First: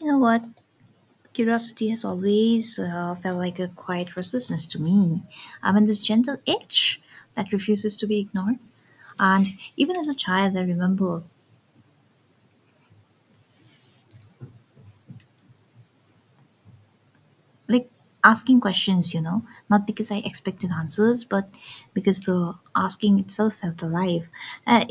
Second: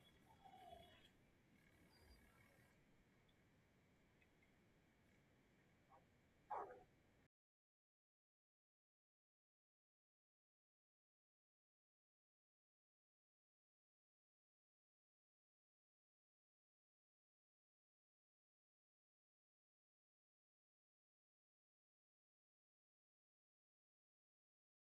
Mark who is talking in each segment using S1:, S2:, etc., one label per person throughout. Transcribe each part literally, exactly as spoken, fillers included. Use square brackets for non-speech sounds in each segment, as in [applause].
S1: You know what? Curiosity has always uh, felt like a quiet resistance to me. I mean, this gentle itch that refuses to be ignored. And even as a child, I remember like asking questions, you know, not because I expected answers, but because the asking itself felt alive. Uh,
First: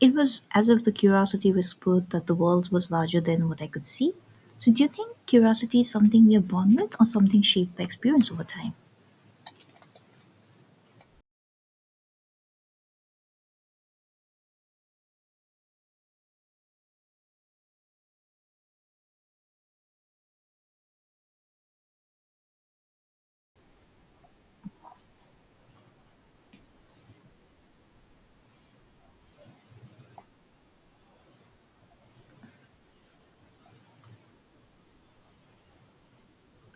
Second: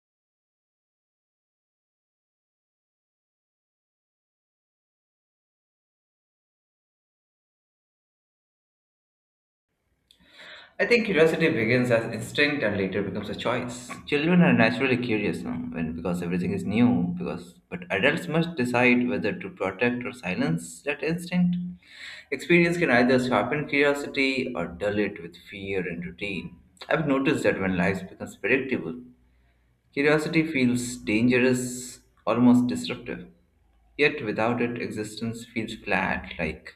S1: it was as if the curiosity whispered that the world was larger than what I could see. So, do you think curiosity is something we are born with or something shaped by experience over time?
S2: I think curiosity begins as instinct and later becomes a choice. Children are naturally curious now, when because everything is new, because but adults must decide whether to protect or silence that instinct. Experience can either sharpen curiosity or dull it with fear and routine. I've noticed that when life becomes predictable, curiosity feels dangerous, almost disruptive. Yet without it, existence feels flat, like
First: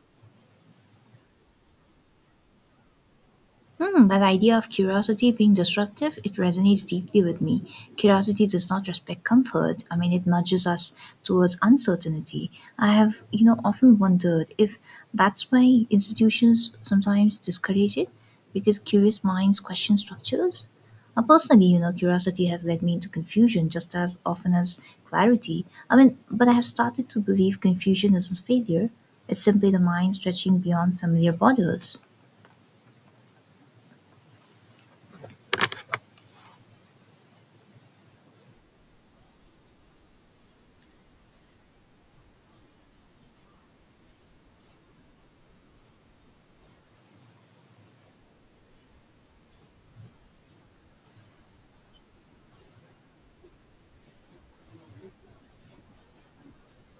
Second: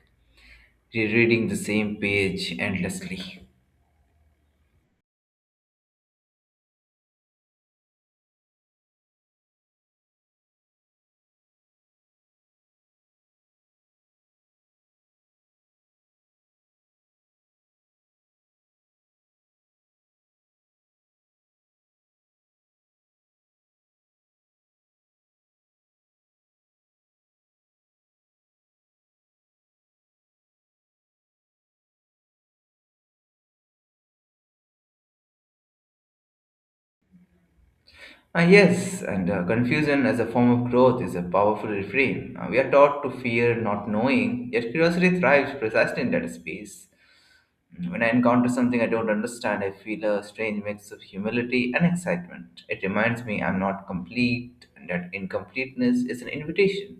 S2: rereading the same page endlessly.
S1: Hmm, that idea of curiosity being disruptive, it resonates deeply with me. Curiosity does not respect comfort. I mean, it nudges us towards uncertainty. I have, you know, often wondered if that's why institutions sometimes discourage it, because curious minds question structures. Uh, personally, you know, curiosity has led me into confusion just as often as clarity. I mean, but I have started to believe confusion isn't failure. It's simply the mind stretching beyond familiar borders.
S2: Ah yes, and uh, confusion as a form of growth is a powerful refrain. Uh, we are taught to fear not knowing, yet curiosity thrives precisely in that space. Mm, when I encounter something I don't understand, I feel a strange mix of humility and excitement. It reminds me I'm not complete, and that incompleteness is an invitation.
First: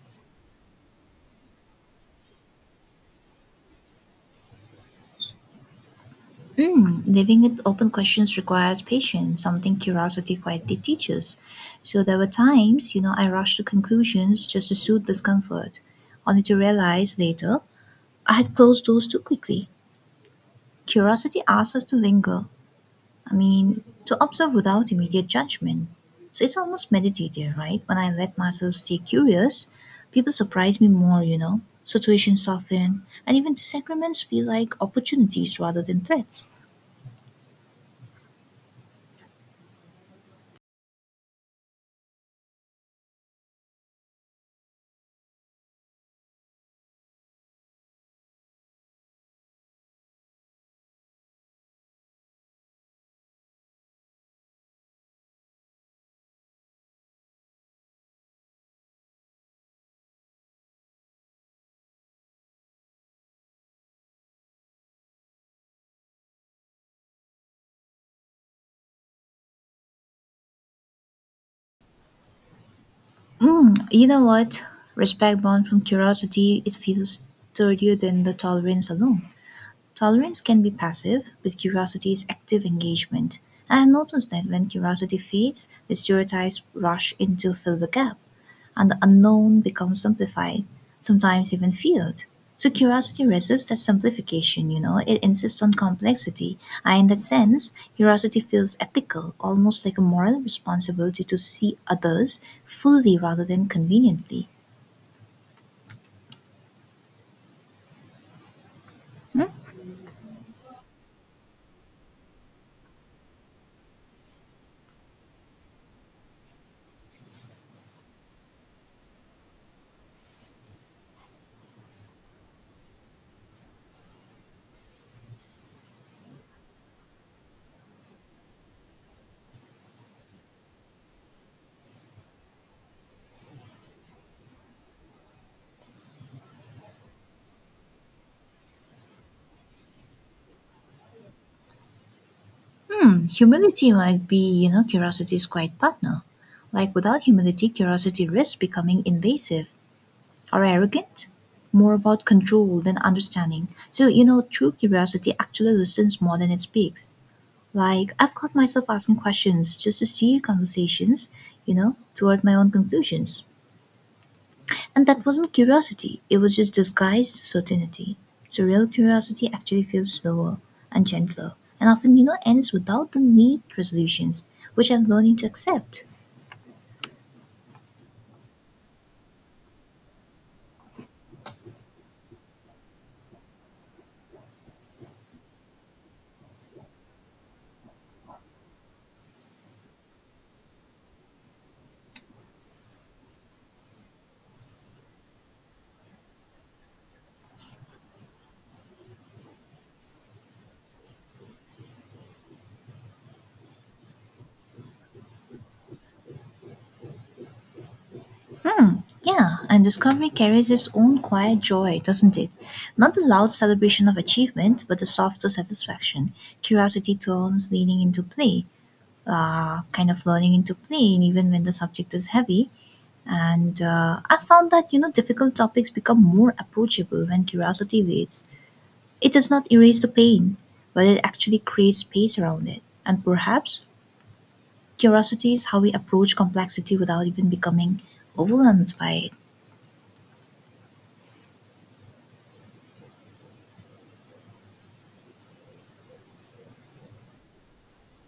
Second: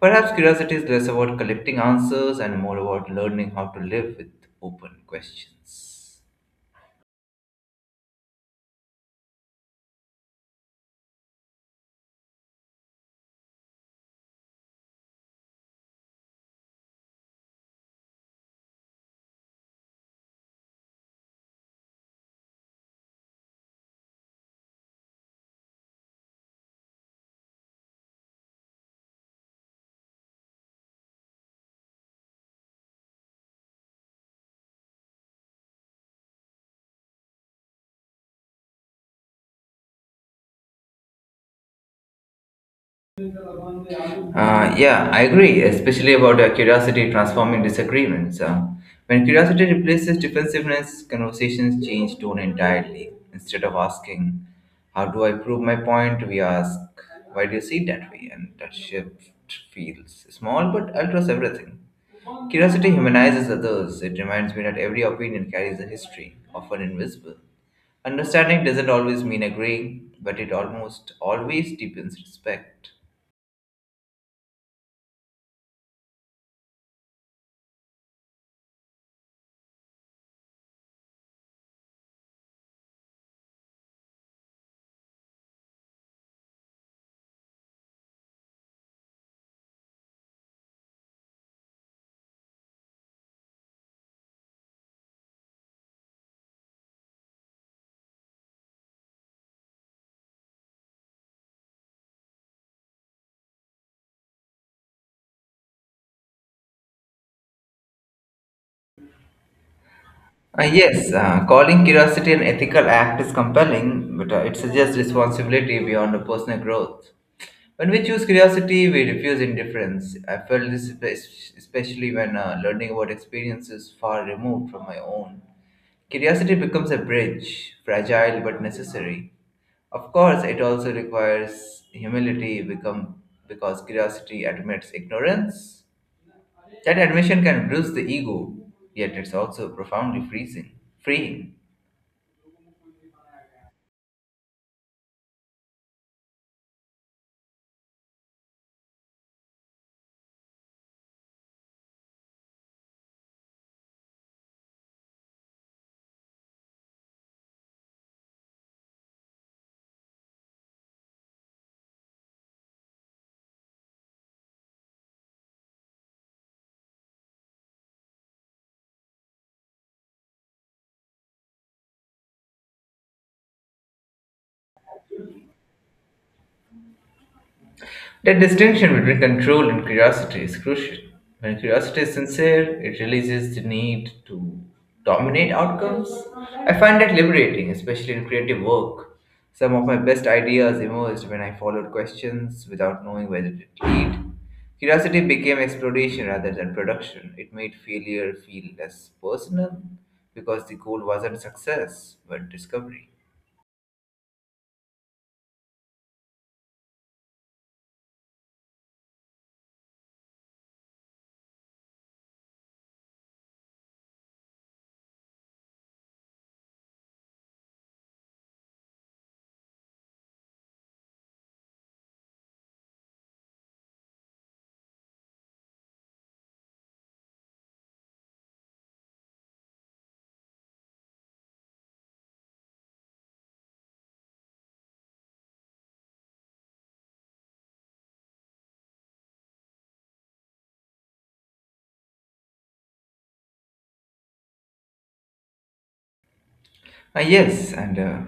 S2: Perhaps curiosity is less about collecting answers and more about learning how to live with open questions.
S1: Hmm, living with open questions requires patience, something curiosity quietly teaches. So there were times, you know, I rushed to conclusions just to soothe discomfort, only to realize later I had closed doors too quickly. Curiosity asks us to linger, I mean, to observe without immediate judgment. So it's almost meditative, right? When I let myself stay curious, people surprise me more, you know. Situations soften, and even disagreements feel like opportunities rather than threats.
S2: Uh, yeah, I agree, especially about uh, curiosity transforming disagreements. Uh, when curiosity replaces defensiveness, conversations change tone entirely. Instead of asking, "How do I prove my point?" we ask, "Why do you see it that way?" And that shift feels small but alters everything. Curiosity humanizes others. It reminds me that every opinion carries a history, often invisible. Understanding doesn't always mean agreeing, but it almost always deepens respect.
S1: Mm, you know what? Respect born from curiosity, it feels sturdier than the tolerance alone. Tolerance can be passive, but curiosity is active engagement. I have noticed that when curiosity fades, the stereotypes rush in to fill the gap and the unknown becomes simplified, sometimes even feared. So curiosity resists that simplification, you know, it insists on complexity. And in that sense, curiosity feels ethical, almost like a moral responsibility to see others fully rather than conveniently.
S2: Uh, yes, uh, calling curiosity an ethical act is compelling, but uh, it suggests responsibility beyond a personal growth. When we choose curiosity, we refuse indifference. I felt this espe- especially when uh, learning about experiences far removed from my own. Curiosity becomes a bridge, fragile but necessary. Of course, it also requires humility become, because curiosity admits ignorance. That admission can bruise the ego, yet it's also profoundly freezing, freeing.
S1: Hmm, humility might be, you know, curiosity's quiet partner. Like without humility, curiosity risks becoming invasive or arrogant, more about control than understanding. So, you know, true curiosity actually listens more than it speaks. Like, I've caught myself asking questions just to steer conversations, you know, toward my own conclusions. And that wasn't curiosity, it was just disguised certainty. So, real curiosity actually feels slower and gentler, and often, you know, ends without the need resolutions, which I'm learning to accept.
S2: The distinction between control and curiosity is crucial. When curiosity is sincere, it releases the need to dominate outcomes. I find that liberating, especially in creative work. Some of my best ideas emerged when I followed questions without knowing where it lead. Curiosity became exploration rather than production. It made failure feel less personal because the goal wasn't success but discovery.
S1: Hmm, yeah, and discovery carries its own quiet joy, doesn't it? Not the loud celebration of achievement, but the softer satisfaction. Curiosity turns leaning into play, uh, kind of learning into playing even when the subject is heavy and uh, I found that you know difficult topics become more approachable when curiosity waits. It does not erase the pain, but it actually creates space around it. And perhaps curiosity is how we approach complexity without even becoming overwhelmed by it.
S2: Ah, yes, and uh,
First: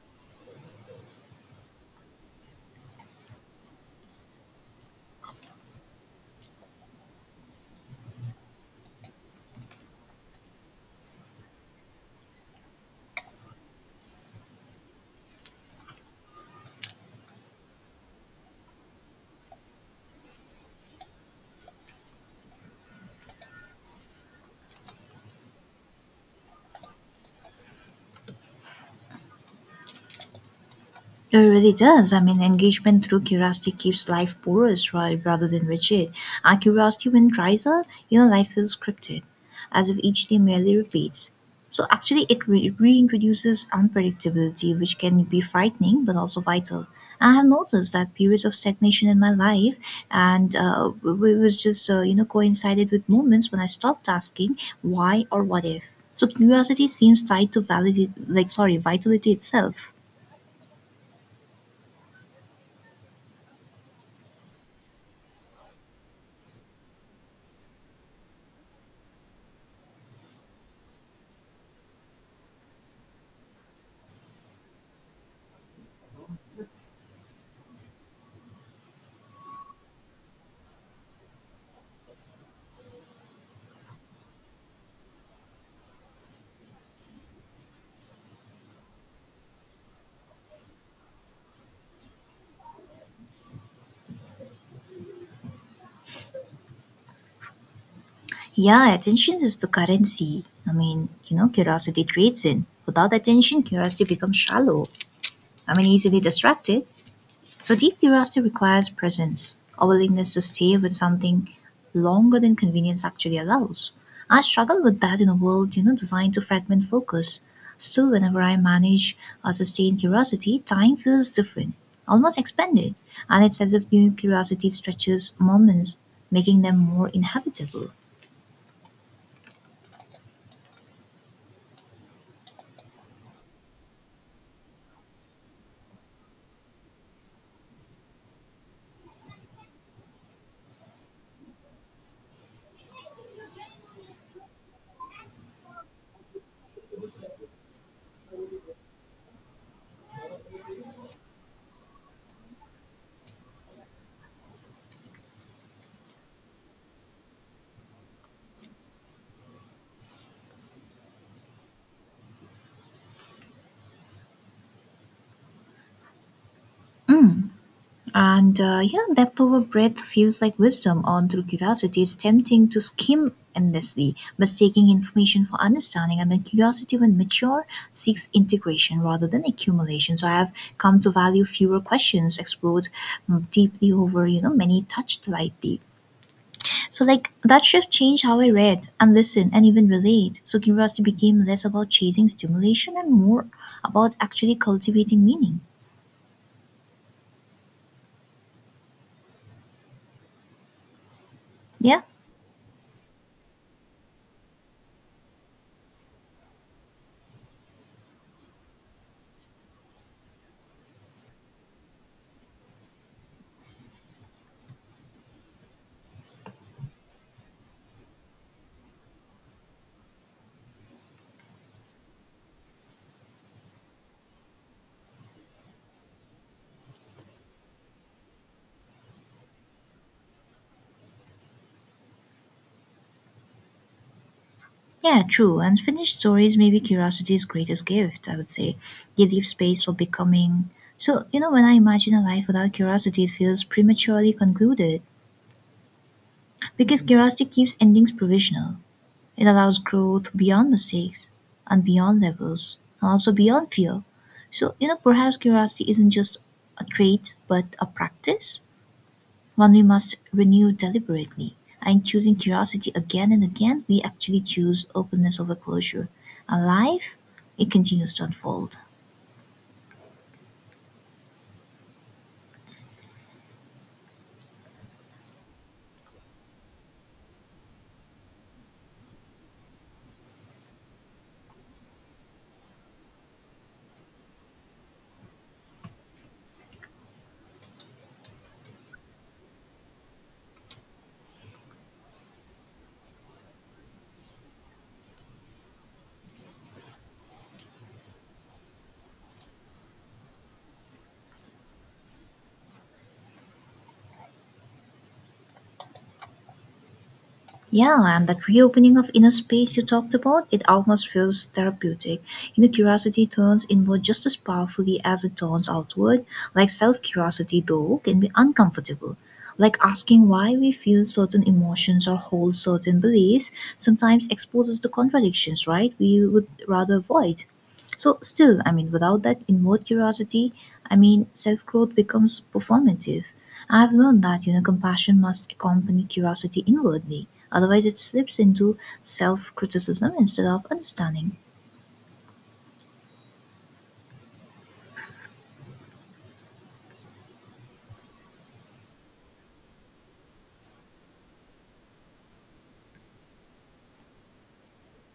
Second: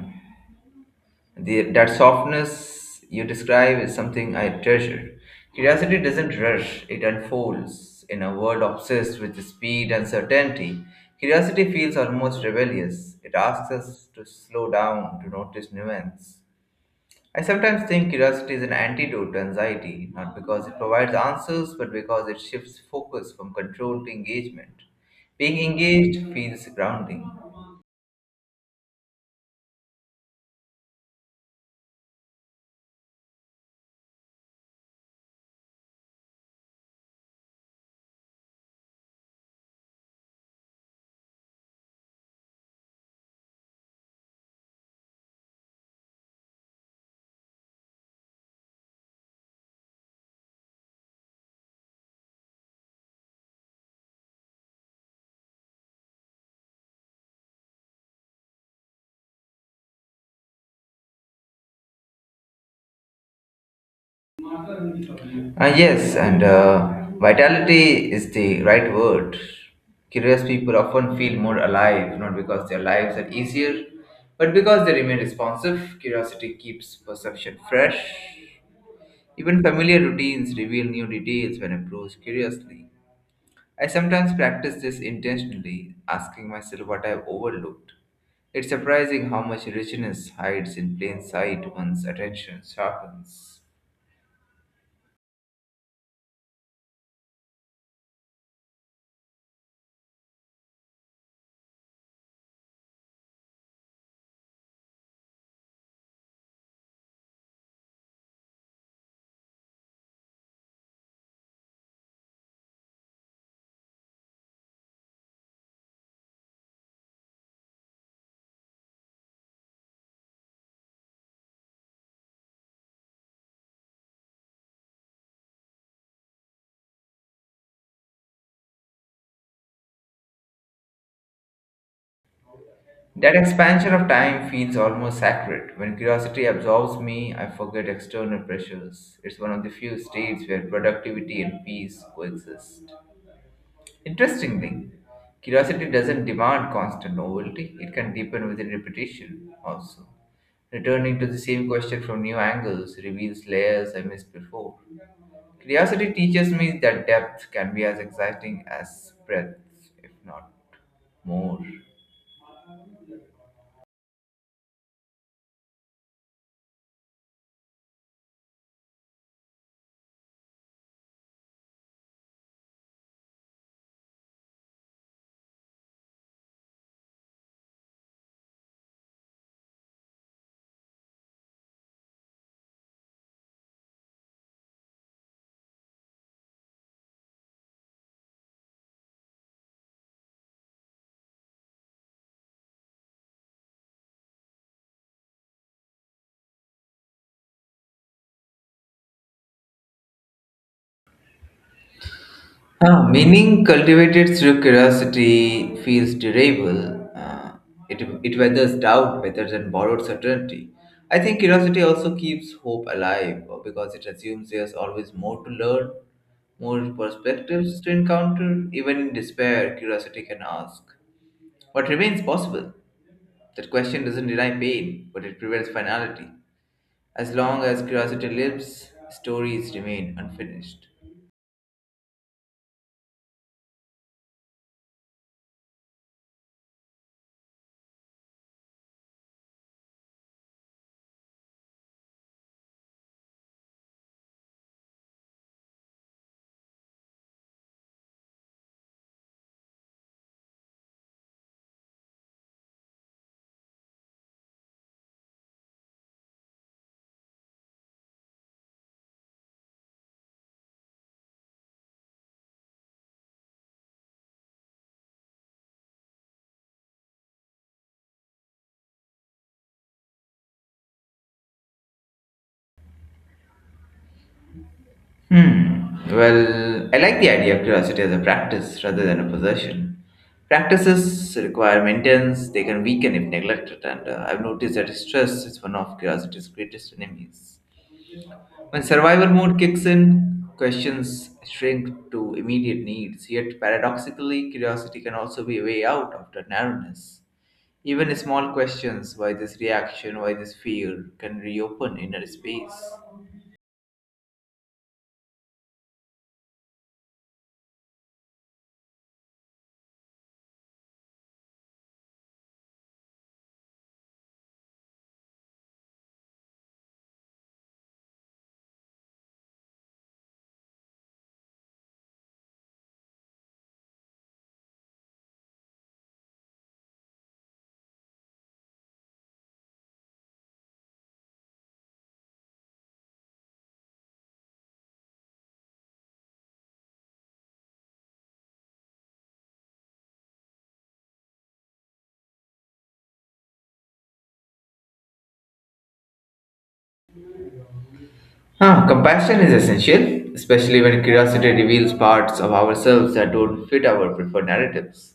S2: The, that softness you describe is something I treasure. Curiosity doesn't rush, it unfolds. In a world obsessed with speed and certainty, curiosity feels almost rebellious. It asks us to slow down, to notice nuance. I sometimes think curiosity is an antidote to anxiety, not because it provides answers, but because it shifts focus from control to engagement. Being engaged feels grounding.
S1: It really does. I mean, engagement through curiosity keeps life porous, right, rather than rigid. Our curiosity, when dries up, you know, life feels scripted, as if each day merely repeats. So, actually, it re- reintroduces unpredictability, which can be frightening but also vital. I have noticed that periods of stagnation in my life, and uh, w- it was just uh, you know coincided with moments when I stopped asking why or what if. So curiosity seems tied to validity, like sorry, vitality itself.
S2: Uh, yes, and uh, vitality is the right word. Curious people often feel more alive, not because their lives are easier, but because they remain responsive. Curiosity keeps perception fresh. Even familiar routines reveal new details when approached curiously. I sometimes practice this intentionally, asking myself what I've overlooked. It's surprising how much richness hides in plain sight once attention sharpens.
S1: Yeah, attention is the currency. I mean, you know, curiosity trades in. Without attention, curiosity becomes shallow. I mean, easily distracted. So, deep curiosity requires presence, a willingness to stay with something longer than convenience actually allows. I struggle with that in a world, you know, designed to fragment focus. Still, whenever I manage a sustained curiosity, time feels different, almost expanded, and it's as if new curiosity stretches moments, making them more inhabitable.
S2: That expansion of time feels almost sacred. When curiosity absorbs me, I forget external pressures. It's one of the few states where productivity and peace coexist. Interestingly, curiosity doesn't demand constant novelty, it can deepen within repetition also. Returning to the same question from new angles reveals layers I missed before. Curiosity teaches me that depth can be as exciting as breadth, if not more.
S1: And uh, yeah, that power breath feels like wisdom on through curiosity. It's tempting to skim endlessly, mistaking information for understanding. And then curiosity, when mature, seeks integration rather than accumulation. So I have come to value fewer questions explored mm, deeply over, you know, many touched lightly. So like that shift changed how I read and listen and even relate. So curiosity became less about chasing stimulation and more about actually cultivating meaning. Yeah.
S2: Ah, meaning cultivated through curiosity feels durable. Uh, it, it weathers doubt better than borrowed certainty. I think curiosity also keeps hope alive uh, because it assumes there's always more to learn, more perspectives to encounter. Even in despair, curiosity can ask what remains possible. That question doesn't deny pain, but it prevents finality. As long as curiosity lives, stories remain unfinished.
S1: Yeah, true. Unfinished stories may be curiosity's greatest gift, I would say. They leave space for becoming. So, you know, when I imagine a life without curiosity, it feels prematurely concluded because curiosity keeps endings provisional. It allows growth beyond mistakes and beyond levels and also beyond fear. So, you know, perhaps curiosity isn't just a trait but a practice, one we must renew deliberately. In choosing curiosity again and again, we actually choose openness over closure. Alive, it continues to unfold.
S2: Hmm. Well, I like the idea of curiosity as a practice rather than a possession. Practices require maintenance, they can weaken if neglected, and uh, I've noticed that stress is one of curiosity's greatest enemies. When survival mode kicks in, questions shrink to immediate needs, yet paradoxically, curiosity can also be a way out of the narrowness. Even small questions, why this reaction, why this fear, can reopen inner space.
S1: Yeah, and that reopening of inner space you talked about, it almost feels therapeutic. Inner curiosity turns inward just as powerfully as it turns outward. Like self curiosity, though, can be uncomfortable. Like asking why we feel certain emotions or hold certain beliefs sometimes exposes the contradictions, right? We would rather avoid. So, still, I mean, without that inward curiosity, I mean, self growth becomes performative. I've learned that you know compassion must accompany curiosity inwardly, otherwise it slips into self-criticism instead of understanding.
S2: Huh! Compassion is essential, especially when curiosity reveals parts of ourselves that don't fit our preferred narratives.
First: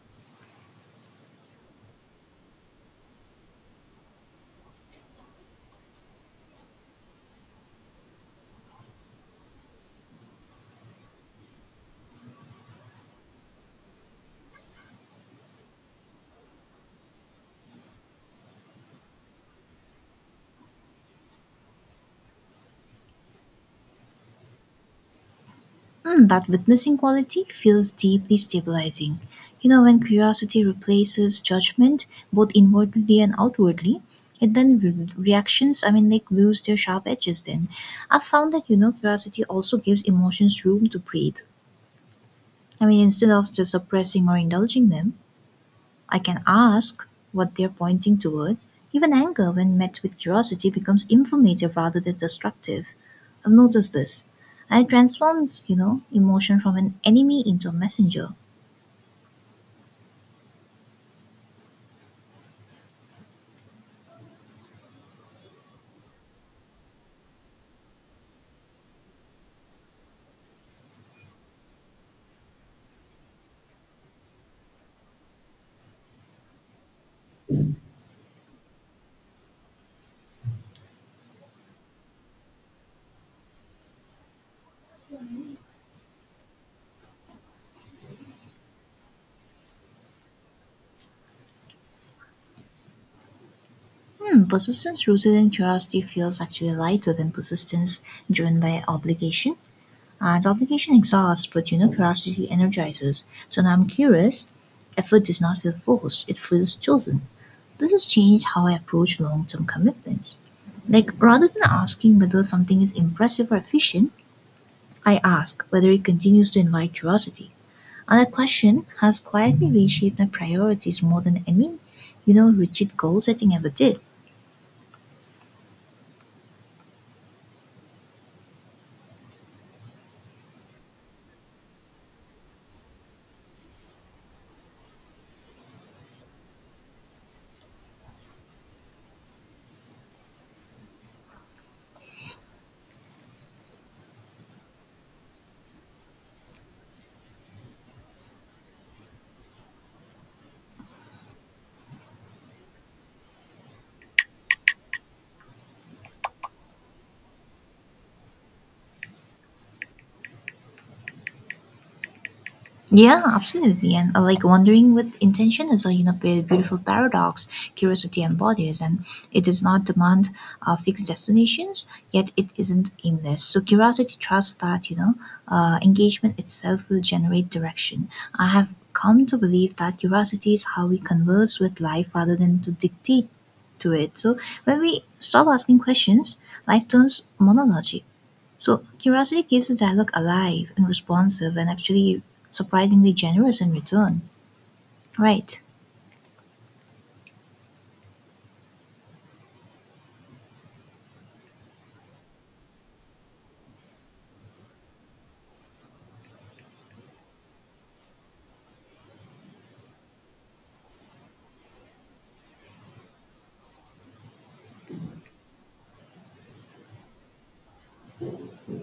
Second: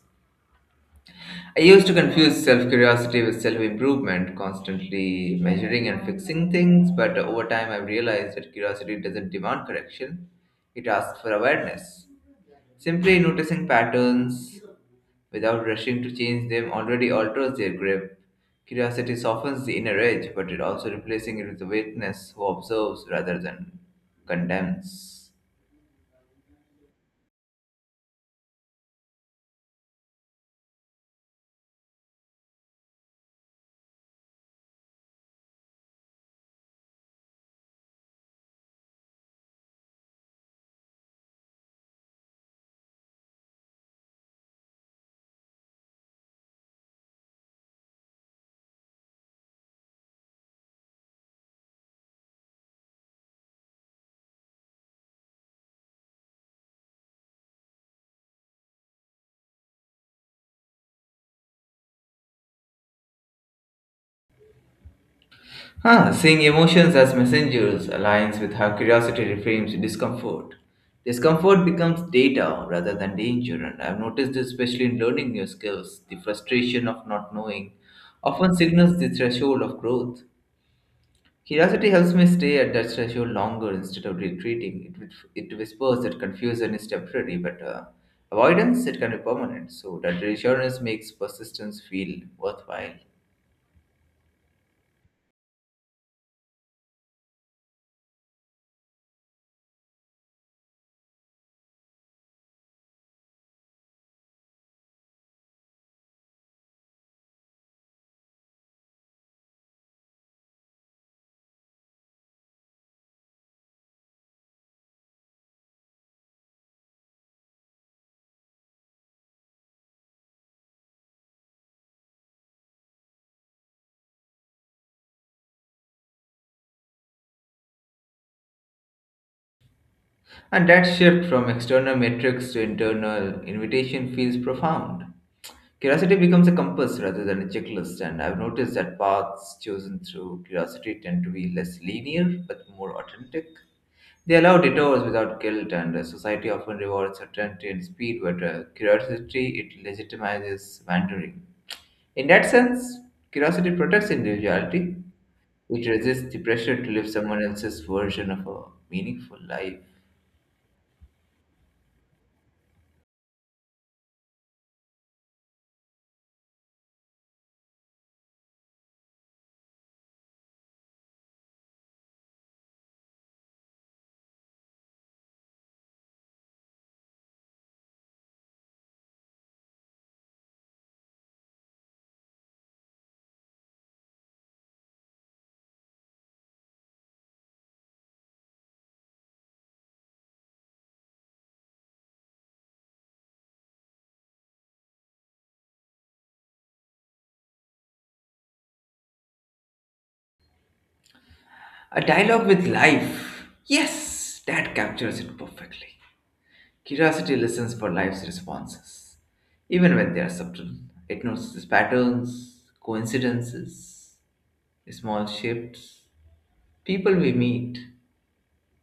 S2: I used to confuse self curiosity with self improvement, constantly measuring and fixing things, but over time I've realized that curiosity doesn't demand correction, it asks for awareness. Simply noticing patterns without rushing to change them already alters their grip. Curiosity softens the inner edge, but it also replacing it with awareness who observes rather than condemns.
S1: Hmm, that witnessing quality feels deeply stabilizing. You know, when curiosity replaces judgment, both inwardly and outwardly, it then re- reactions. I mean, like lose their sharp edges. Then, I've found that you know curiosity also gives emotions room to breathe. I mean, instead of just suppressing or indulging them, I can ask what they're pointing toward. Even anger, when met with curiosity, becomes informative rather than destructive. I've noticed this. And it transforms, you know, emotion from an enemy into a messenger.
S2: Huh, seeing emotions as messengers aligns with how curiosity reframes discomfort. Discomfort becomes data rather than danger, and I've noticed this especially in learning new skills. The frustration of not knowing often signals the threshold of growth. Curiosity helps me stay at that threshold longer instead of retreating. It, whis- it whispers that confusion is temporary, but uh, avoidance it can be permanent. So that reassurance makes persistence feel worthwhile.
S1: Hmm, persistence rooted in curiosity feels actually lighter than persistence driven by obligation. And obligation exhausts, but you know, curiosity energizes. So now I'm curious. Effort does not feel forced, it feels chosen. This has changed how I approach long term commitments. Like, rather than asking whether something is impressive or efficient, I ask whether it continues to invite curiosity. And that question has quietly reshaped my priorities more than any, you know, rigid goal setting ever did.
S2: And that shift from external metrics to internal invitation feels profound. Curiosity becomes a compass rather than a checklist, and I've noticed that paths chosen through curiosity tend to be less linear but more authentic. They allow detours without guilt, and uh, society often rewards certainty and speed, but uh, curiosity it legitimizes wandering. In that sense, curiosity protects individuality. It resists the pressure to live someone else's version of a meaningful life.
S1: Yeah, absolutely. And uh, like wandering with intention is a you know be- beautiful paradox curiosity embodies, and it does not demand uh, fixed destinations, yet it isn't aimless. So curiosity trusts that you know uh, engagement itself will generate direction. I have come to believe that curiosity is how we converse with life rather than to dictate to it. So when we stop asking questions, life turns monologic. So curiosity keeps the dialogue alive and responsive and actually surprisingly generous in return. Right.
S2: A dialogue with life. Yes, that captures it perfectly. Curiosity listens for life's responses. Even when they are subtle, it notices patterns, coincidences, small shifts, people we meet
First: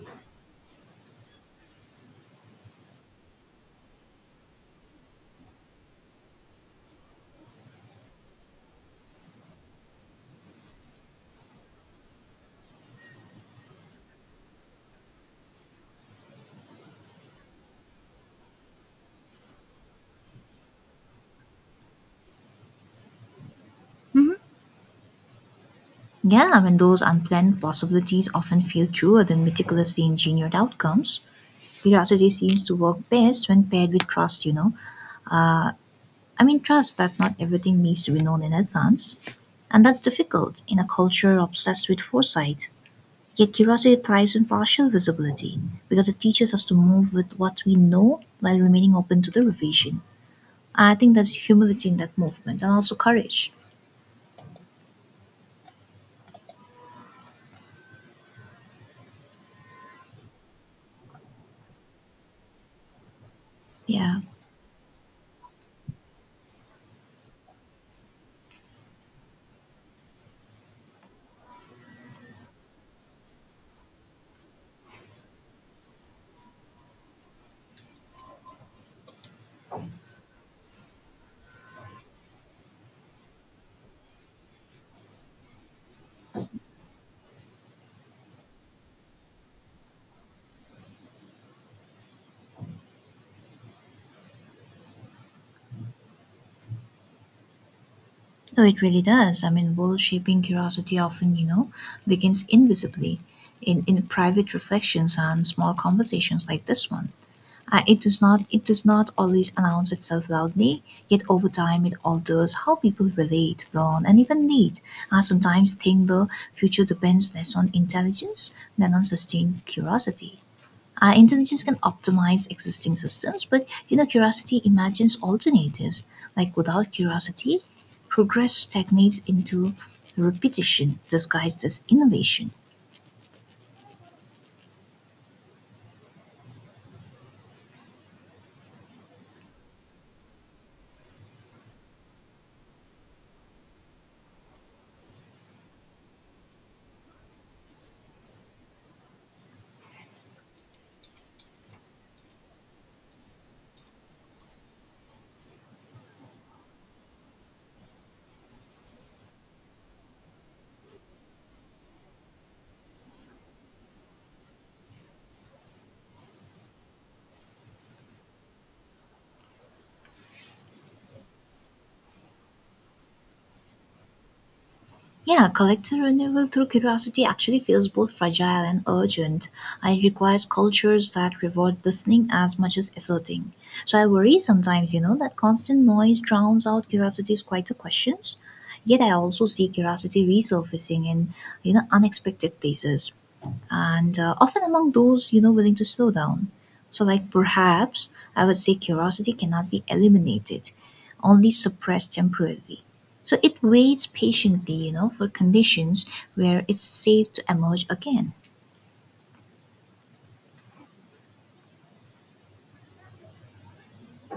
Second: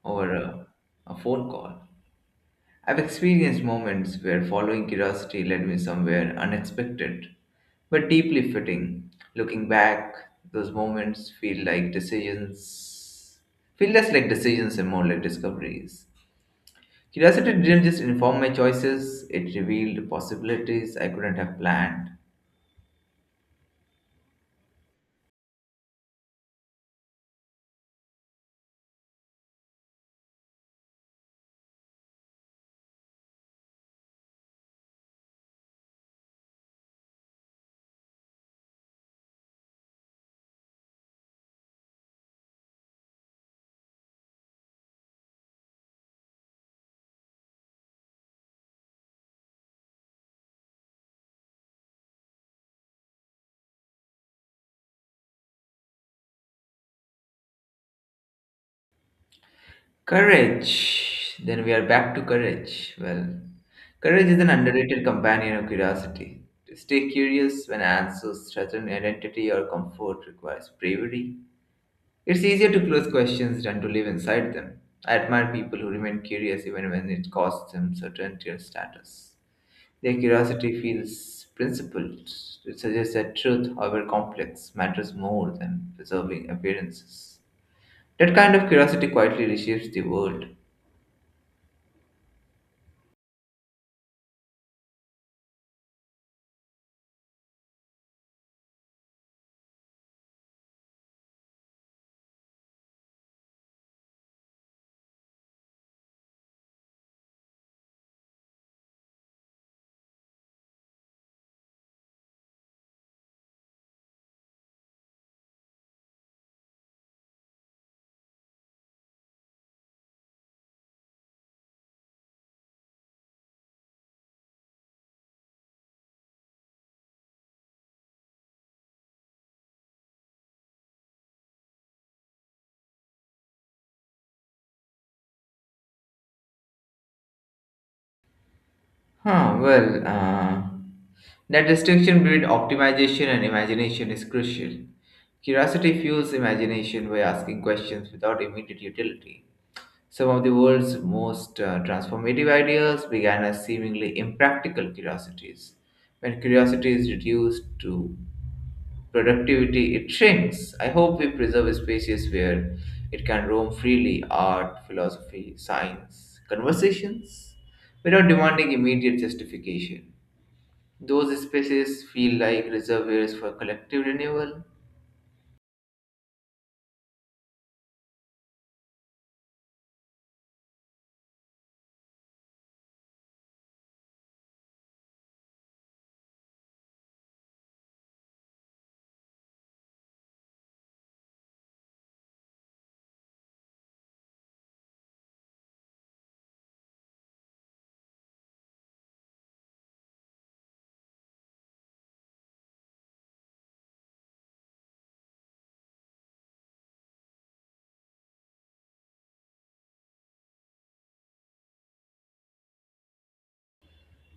S2: over a, a phone call. I've experienced moments where following curiosity led me somewhere unexpected, but deeply fitting. Looking back, those moments feel like decisions, feel less like decisions and more like discoveries. Curiosity didn't just inform my choices, it revealed possibilities I couldn't have planned.
S1: Yeah, when those unplanned possibilities often feel truer than meticulously engineered outcomes, curiosity seems to work best when paired with trust, you know. I mean, trust that not everything needs to be known in advance. And that's difficult in a culture obsessed with foresight. Yet curiosity thrives in partial visibility because it teaches us to move with what we know while remaining open to the revision. I think there's humility in that movement and also courage.
S2: Courage. Then we are back to courage. Well,
S1: Yeah.
S2: courage is an underrated companion of curiosity. To stay curious when answers threaten identity or comfort requires bravery. It's easier to close questions than to live inside them. I admire people who remain curious even when it costs them certainty or status. Their curiosity feels principled. It suggests that truth, however complex, matters more than preserving appearances. That kind of curiosity quietly reshapes the world.
S1: No, it really does. I mean, world shaping curiosity often, you know, begins invisibly in, in private reflections and small conversations like this one. Uh, it does not it does not always announce itself loudly, yet over time it alters how people relate, learn, and even lead. I sometimes think the future depends less on intelligence than on sustained curiosity. Uh, intelligence can optimize existing systems, but you know, curiosity imagines alternatives. Like without curiosity, progress stagnates into repetition disguised as innovation.
S2: Huh, well, uh, that distinction between optimization and imagination is crucial. Curiosity fuels imagination by asking questions without immediate utility. Some of the world's most uh, transformative ideas began as seemingly impractical curiosities. When curiosity is reduced to productivity it shrinks. I hope we preserve spaces where it can roam freely art, philosophy, science, conversations without demanding immediate justification. Those spaces feel like reservoirs for collective renewal.
S1: Yeah, collective renewal through curiosity actually feels both fragile and urgent. It requires cultures that reward listening as much as asserting. So I worry sometimes, you know, that constant noise drowns out curiosity's quieter questions. Yet I also see curiosity resurfacing in, you know, unexpected places and uh, often among those you know willing to slow down. So like perhaps I would say curiosity cannot be eliminated, only suppressed temporarily. So it waits patiently, you know for conditions where it's safe to emerge again.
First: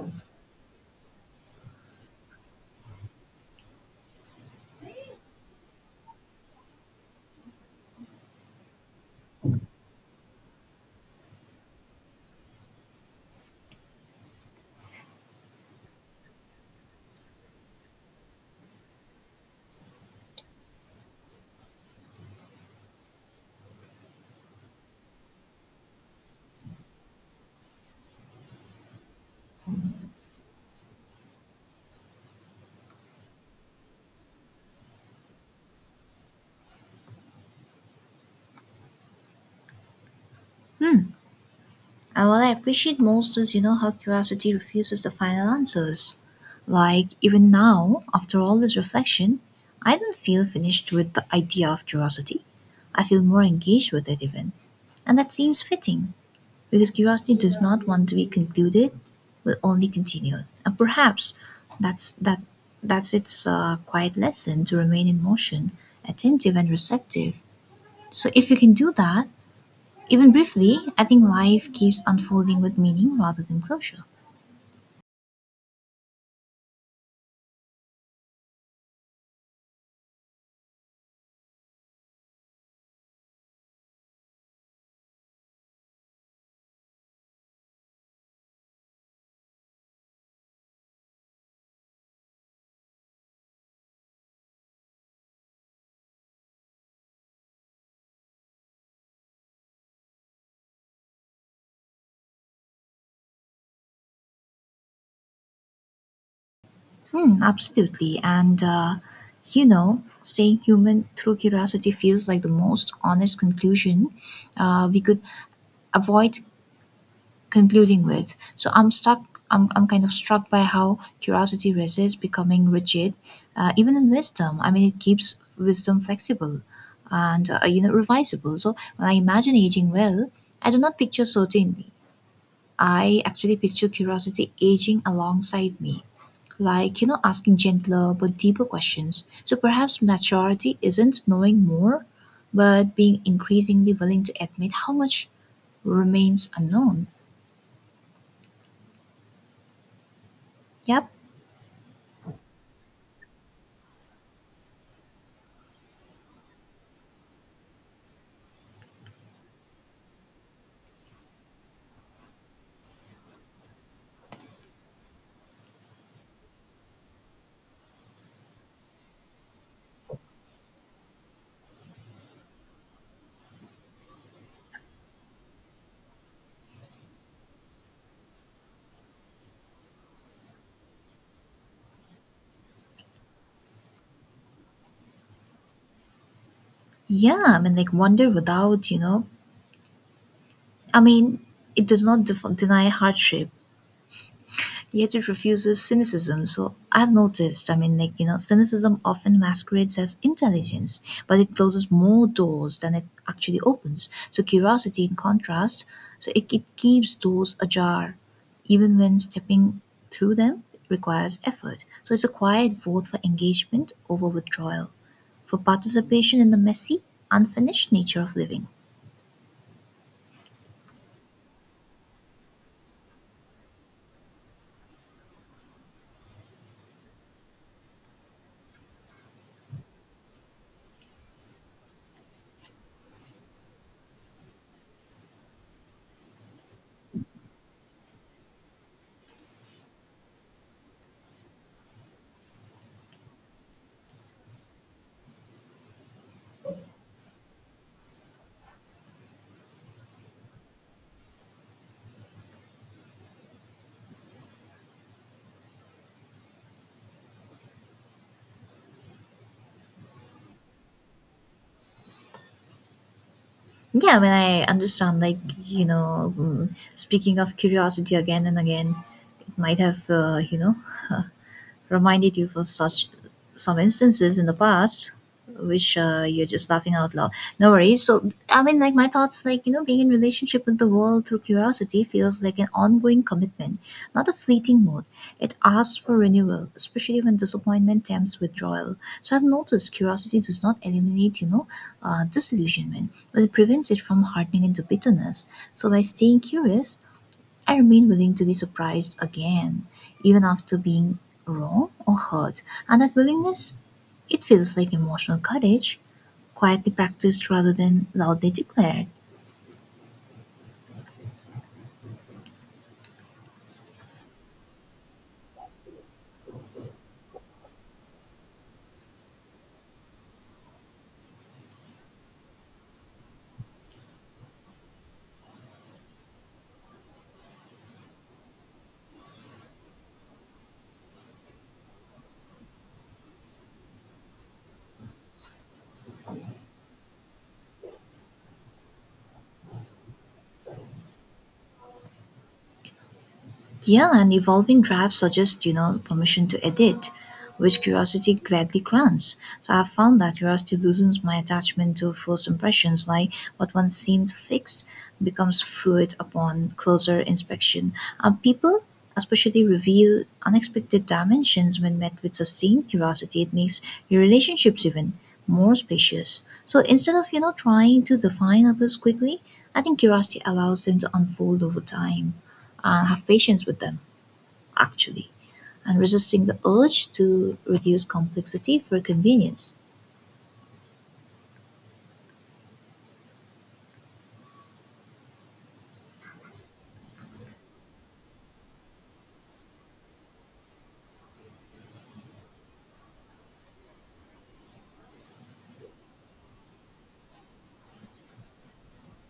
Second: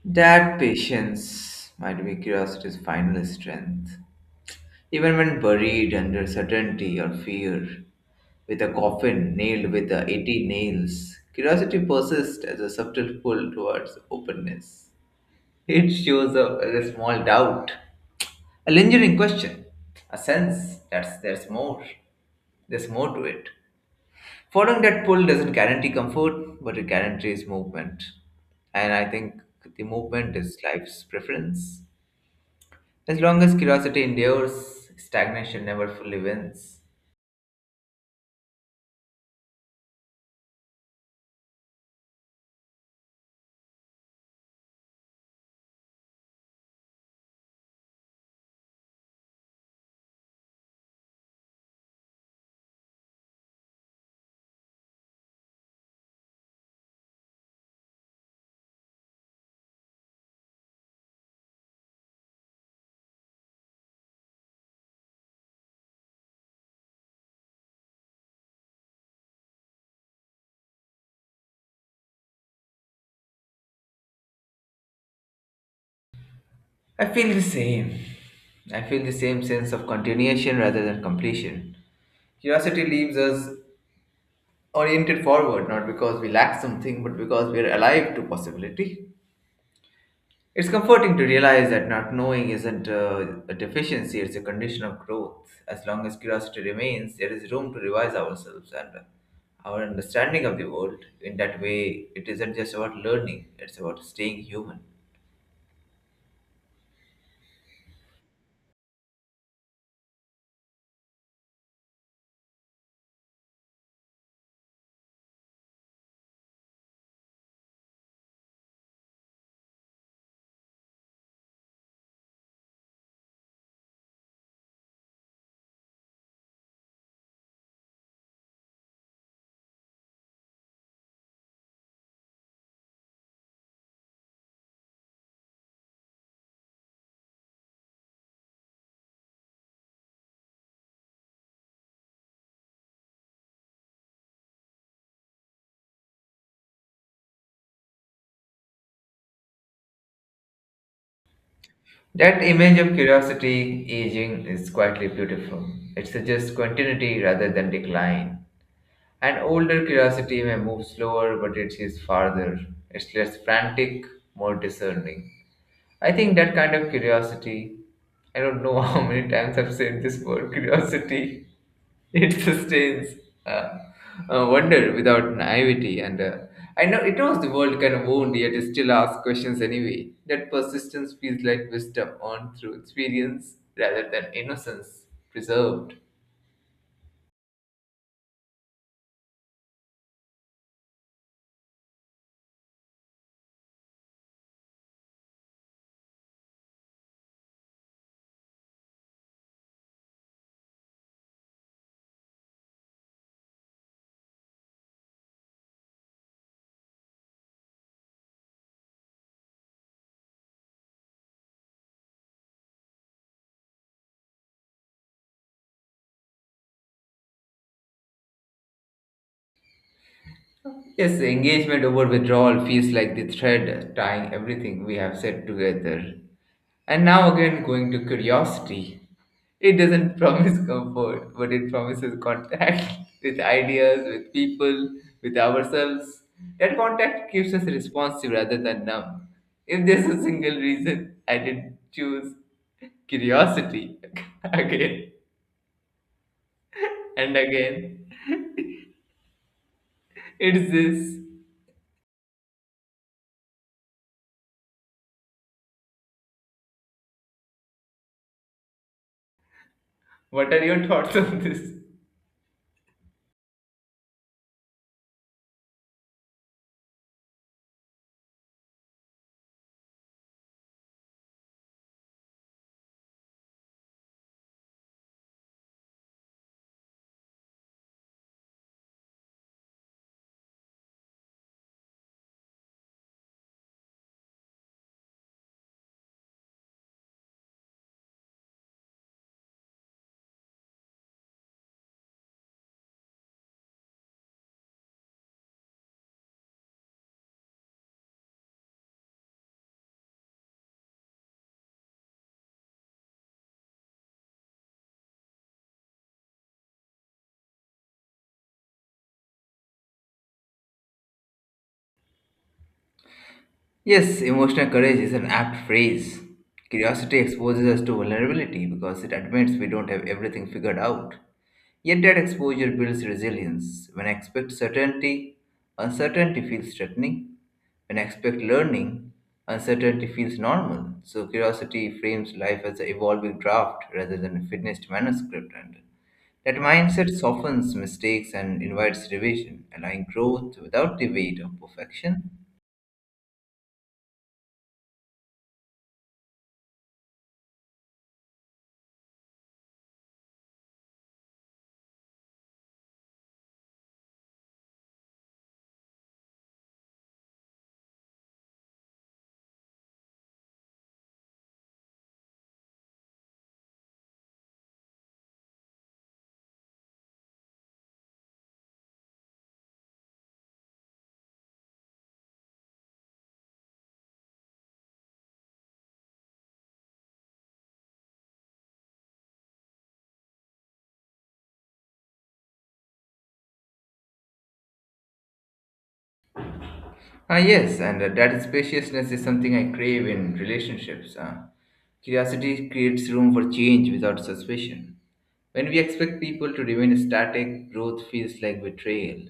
S2: That patience might be curiosity's final strength. Even when buried under certainty or fear, with a coffin nailed with the eighty nails, curiosity persists as a subtle pull towards openness. It shows a, a small doubt, a lingering question, a sense that there's more, there's more to it. Following that pull doesn't guarantee comfort, but it guarantees movement. And I think the movement is life's preference. As long as curiosity endures, stagnation never fully wins.
S1: Hmm, and what I appreciate most is you know how curiosity refuses the final answers. Like even now, after all this reflection, I don't feel finished with the idea of curiosity. I feel more engaged with it even, and that seems fitting. Because curiosity does not want to be concluded, but only continued. And perhaps that's that that's its uh, quiet lesson to remain in motion, attentive and receptive. So if you can do that, even briefly, I think life keeps unfolding with meaning rather than closure.
S2: I feel the same. I feel the same sense of continuation rather than completion. Curiosity leaves us oriented forward, not because we lack something, but because we are alive to possibility. It's comforting to realize that not knowing isn't uh, a deficiency, it's a condition of growth. As long as curiosity remains, there is room to revise ourselves and uh, our understanding of the world. In that way, it isn't just about learning, it's about staying human.
S1: Hmm, absolutely. And uh, you know, staying human through curiosity feels like the most honest conclusion. Uh, we could avoid concluding with. So I'm stuck. I'm, I'm kind of struck by how curiosity resists becoming rigid, uh, even in wisdom. I mean, it keeps wisdom flexible and uh, you know revisable. So when I imagine aging well, I do not picture certainty. I actually picture curiosity aging alongside me, like you know, asking gentler but deeper questions. So perhaps maturity isn't knowing more, but being increasingly willing to admit how much remains unknown. Yep.
S2: That image of curiosity aging is quietly beautiful. It suggests continuity rather than decline. An older curiosity may move slower, but it is farther. It's less frantic, more discerning. I think that kind of curiosity, I don't know [laughs] how many times I've said this word curiosity, [laughs] it sustains uh, uh, wonder without naivety. And uh, I know it knows the world can wound, yet it still asks questions anyway. That persistence feels like wisdom earned through experience rather than innocence preserved.
S1: Yeah, I mean, like wonder without, you know, I mean, it does not def- deny hardship, yet it refuses cynicism. So I've noticed, I mean, like, you know, cynicism often masquerades as intelligence, but it closes more doors than it actually opens. So curiosity, in contrast, so it, it keeps doors ajar, even when stepping through them requires effort. So it's a quiet vote for engagement over withdrawal, for participation in the messy, unfinished nature of living.
S2: Yes, engagement over withdrawal feels like the thread tying everything we have said together. And now again, going to curiosity. It doesn't [laughs] promise comfort, but it promises contact [laughs] with ideas, with people, with ourselves. That contact keeps us responsive rather than numb. If there's a single reason I didn't choose curiosity [laughs] again and again, it's this. What are your thoughts on this?
S1: Yeah, when I understand, like you know mm, speaking of curiosity again and again, it might have uh, you know [laughs] reminded you for such some instances in the past, which uh, you're just laughing out loud. No worries. So I mean, like my thoughts, like you know being in relationship with the world through curiosity feels like an ongoing commitment, not a fleeting mode. It asks for renewal, especially when disappointment tempts withdrawal. So I've noticed curiosity does not eliminate, you know uh, disillusionment, but it prevents it from hardening into bitterness. So by staying curious, I remain willing to be surprised again, even after being wrong or hurt. And that willingness, it feels like emotional courage, quietly practiced rather than loudly declared.
S2: Yes, emotional courage is an apt phrase. Curiosity exposes us to vulnerability because it admits we don't have everything figured out. Yet that exposure builds resilience. When I expect certainty, uncertainty feels threatening. When I expect learning, uncertainty feels normal. So curiosity frames life as an evolving draft rather than a finished manuscript. And that mindset softens mistakes and invites revision, allowing growth without the weight of perfection.
S1: Yeah, and evolving drafts suggest, you know, permission to edit, which curiosity gladly grants. So I've found that curiosity loosens my attachment to first impressions, like what once seemed fixed becomes fluid upon closer inspection. And people especially reveal unexpected dimensions when met with sustained curiosity. It makes your relationships even more spacious. So instead of, you know, trying to define others quickly, I think curiosity allows them to unfold over time and have patience with them, actually, and resisting the urge to reduce complexity for convenience.
S2: Ah, yes, and uh, that spaciousness is something I crave in relationships. Uh, curiosity creates room for change without suspicion. When we expect people to remain static, growth feels like betrayal.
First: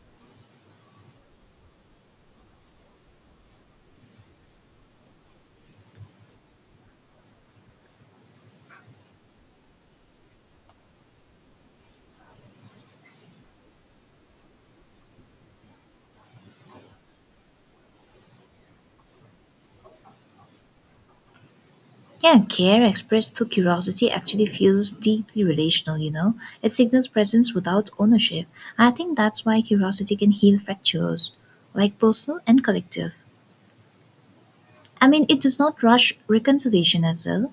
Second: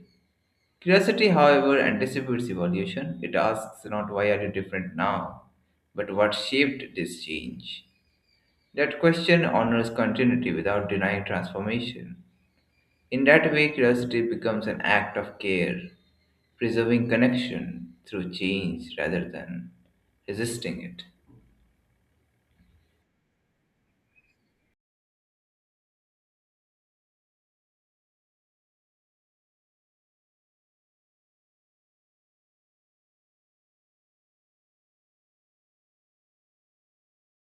S2: Curiosity, however, anticipates evolution. It asks not why are you different now, but what shaped this change. That question honors continuity without denying transformation. In that way, curiosity becomes an act of care preserving connection through change rather than resisting it.
S1: Yeah, care expressed through curiosity actually feels deeply relational, you know. It signals presence without ownership. I think that's why curiosity can heal fractures, like personal and collective. I mean, it does not rush reconciliation as well,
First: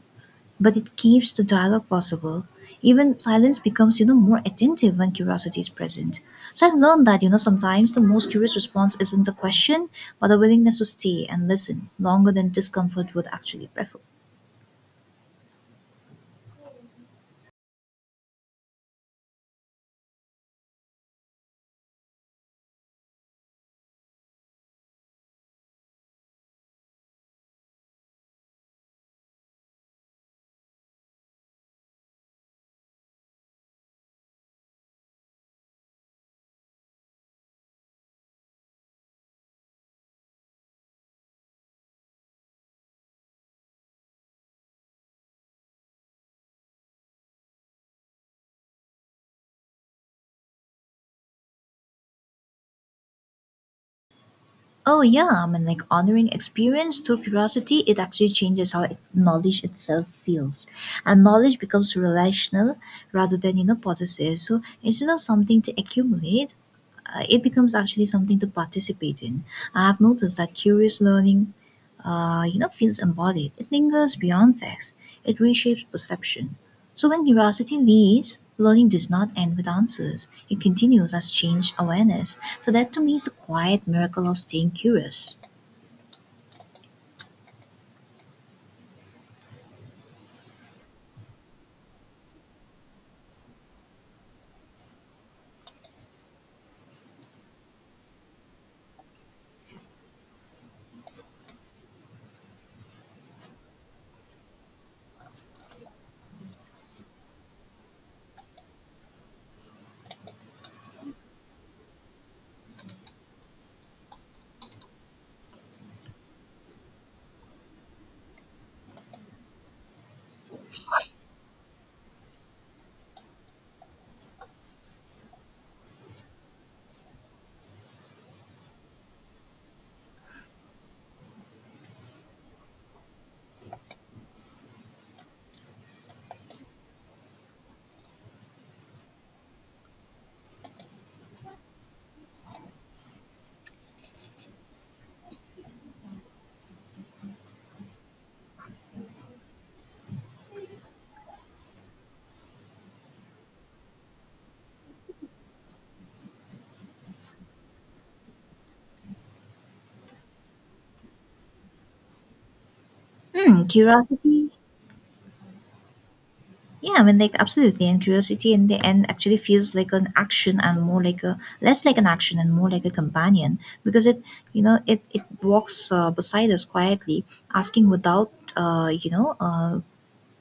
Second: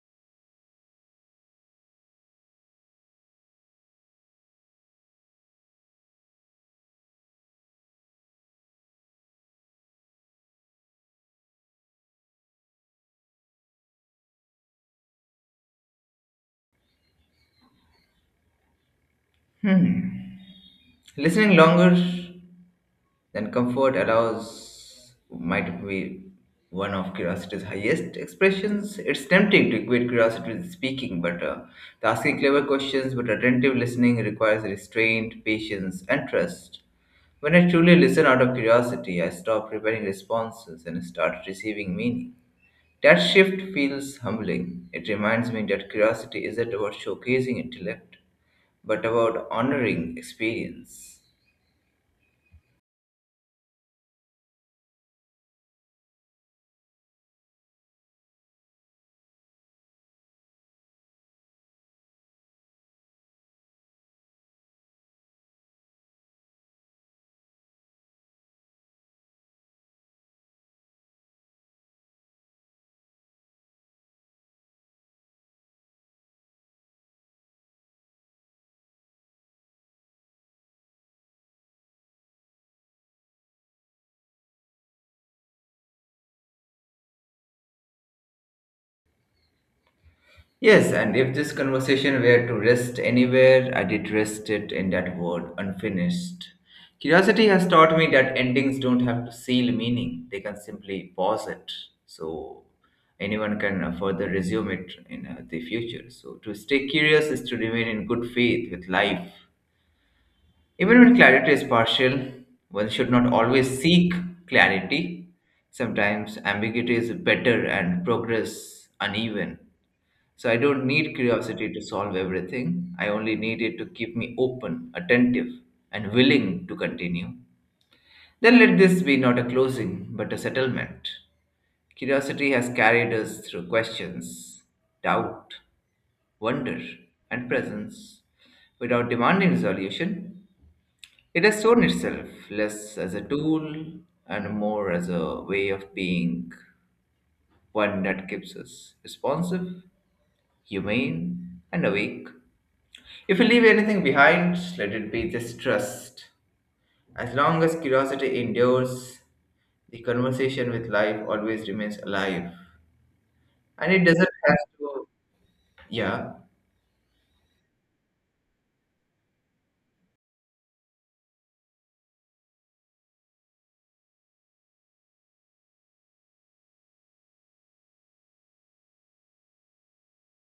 S1: but it keeps the dialogue possible. Even silence becomes, you know, more attentive when curiosity is present. So I've learned that, you know, sometimes the most curious response isn't a question, but a willingness to stay and listen longer than discomfort would actually prefer.
S2: Hmm. Listening longer than comfort allows might be one of curiosity's highest expressions. It's tempting to equate curiosity with speaking, but uh, the asking clever questions, but attentive listening requires restraint, patience, and trust. When I truly listen out of curiosity, I stop preparing responses and start receiving meaning. That shift feels humbling. It reminds me that curiosity isn't about showcasing intellect, but about honoring experience.
S1: Oh yeah, I mean, like honoring experience through curiosity, it actually changes how knowledge itself feels. And knowledge becomes relational rather than, you know, possessive. So instead of something to accumulate, uh, it becomes actually something to participate in. I have noticed that curious learning, uh, you know, feels embodied. It lingers beyond facts. It reshapes perception. So when curiosity leads, learning does not end with answers. It continues as changed awareness. So that to me is the quiet miracle of staying curious.
S2: Yes, and if this conversation were to rest anywhere, I did rest it in that word, unfinished. Curiosity has taught me that endings don't have to seal meaning, they can simply pause it. So anyone can uh, further resume it in uh, the future. So to stay curious is to remain in good faith with life. Even when clarity is partial, one should not always seek clarity. Sometimes ambiguity is better and progress uneven. So I don't need curiosity to solve everything. I only need it to keep me open, attentive, and willing to continue. Then let this be not a closing, but a settlement. Curiosity has carried us through questions, doubt, wonder, and presence without demanding resolution. It has shown itself less as a tool and more as a way of being, one that keeps us responsive, humane, and awake. If we leave anything behind, let it be this trust. As long as curiosity endures, the conversation with life always remains alive.
S1: Hmm,
S2: And it doesn't
S1: curiosity.
S2: have to, yeah.
S1: Yeah, I mean, like absolutely, and curiosity in the end actually feels like an action and more like a less like an action and more like a companion because it, you know, it it walks uh, beside us quietly, asking without, uh, you know, uh,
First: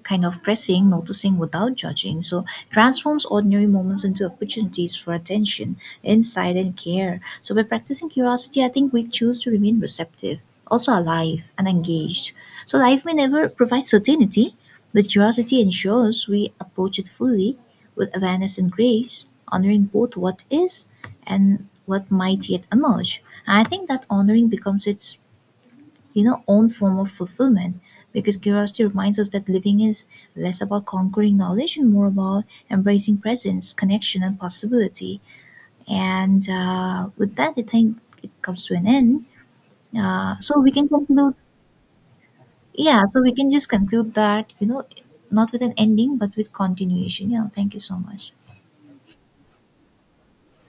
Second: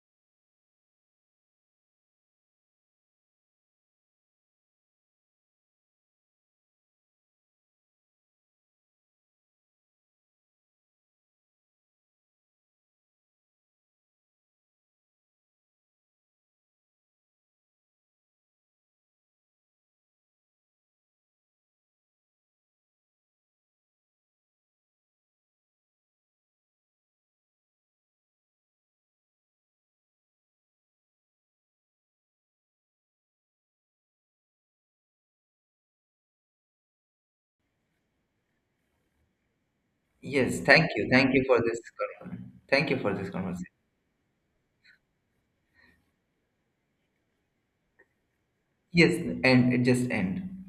S1: kind of pressing, noticing without judging. So transforms ordinary moments into opportunities for attention, insight, and care. So by practicing curiosity, I think we choose to remain receptive, also alive and engaged. So life may never provide certainty, but curiosity ensures we approach it fully with awareness and grace, honoring both what is and what might yet emerge. And I think that honoring becomes its, you know, own form of fulfillment, because curiosity reminds us that living is less about conquering knowledge and more about embracing presence, connection, and possibility. And uh, with that, I think it comes to an end. Uh, so
S2: Yes,
S1: we can
S2: thank you. Thank
S1: conclude.
S2: you for this. con- Thank you
S1: Yeah,
S2: for
S1: so
S2: this
S1: we can just
S2: conversation.
S1: conclude that, you know, not with an ending but with continuation. Yeah, thank you so much.
S2: Yes, and it just end.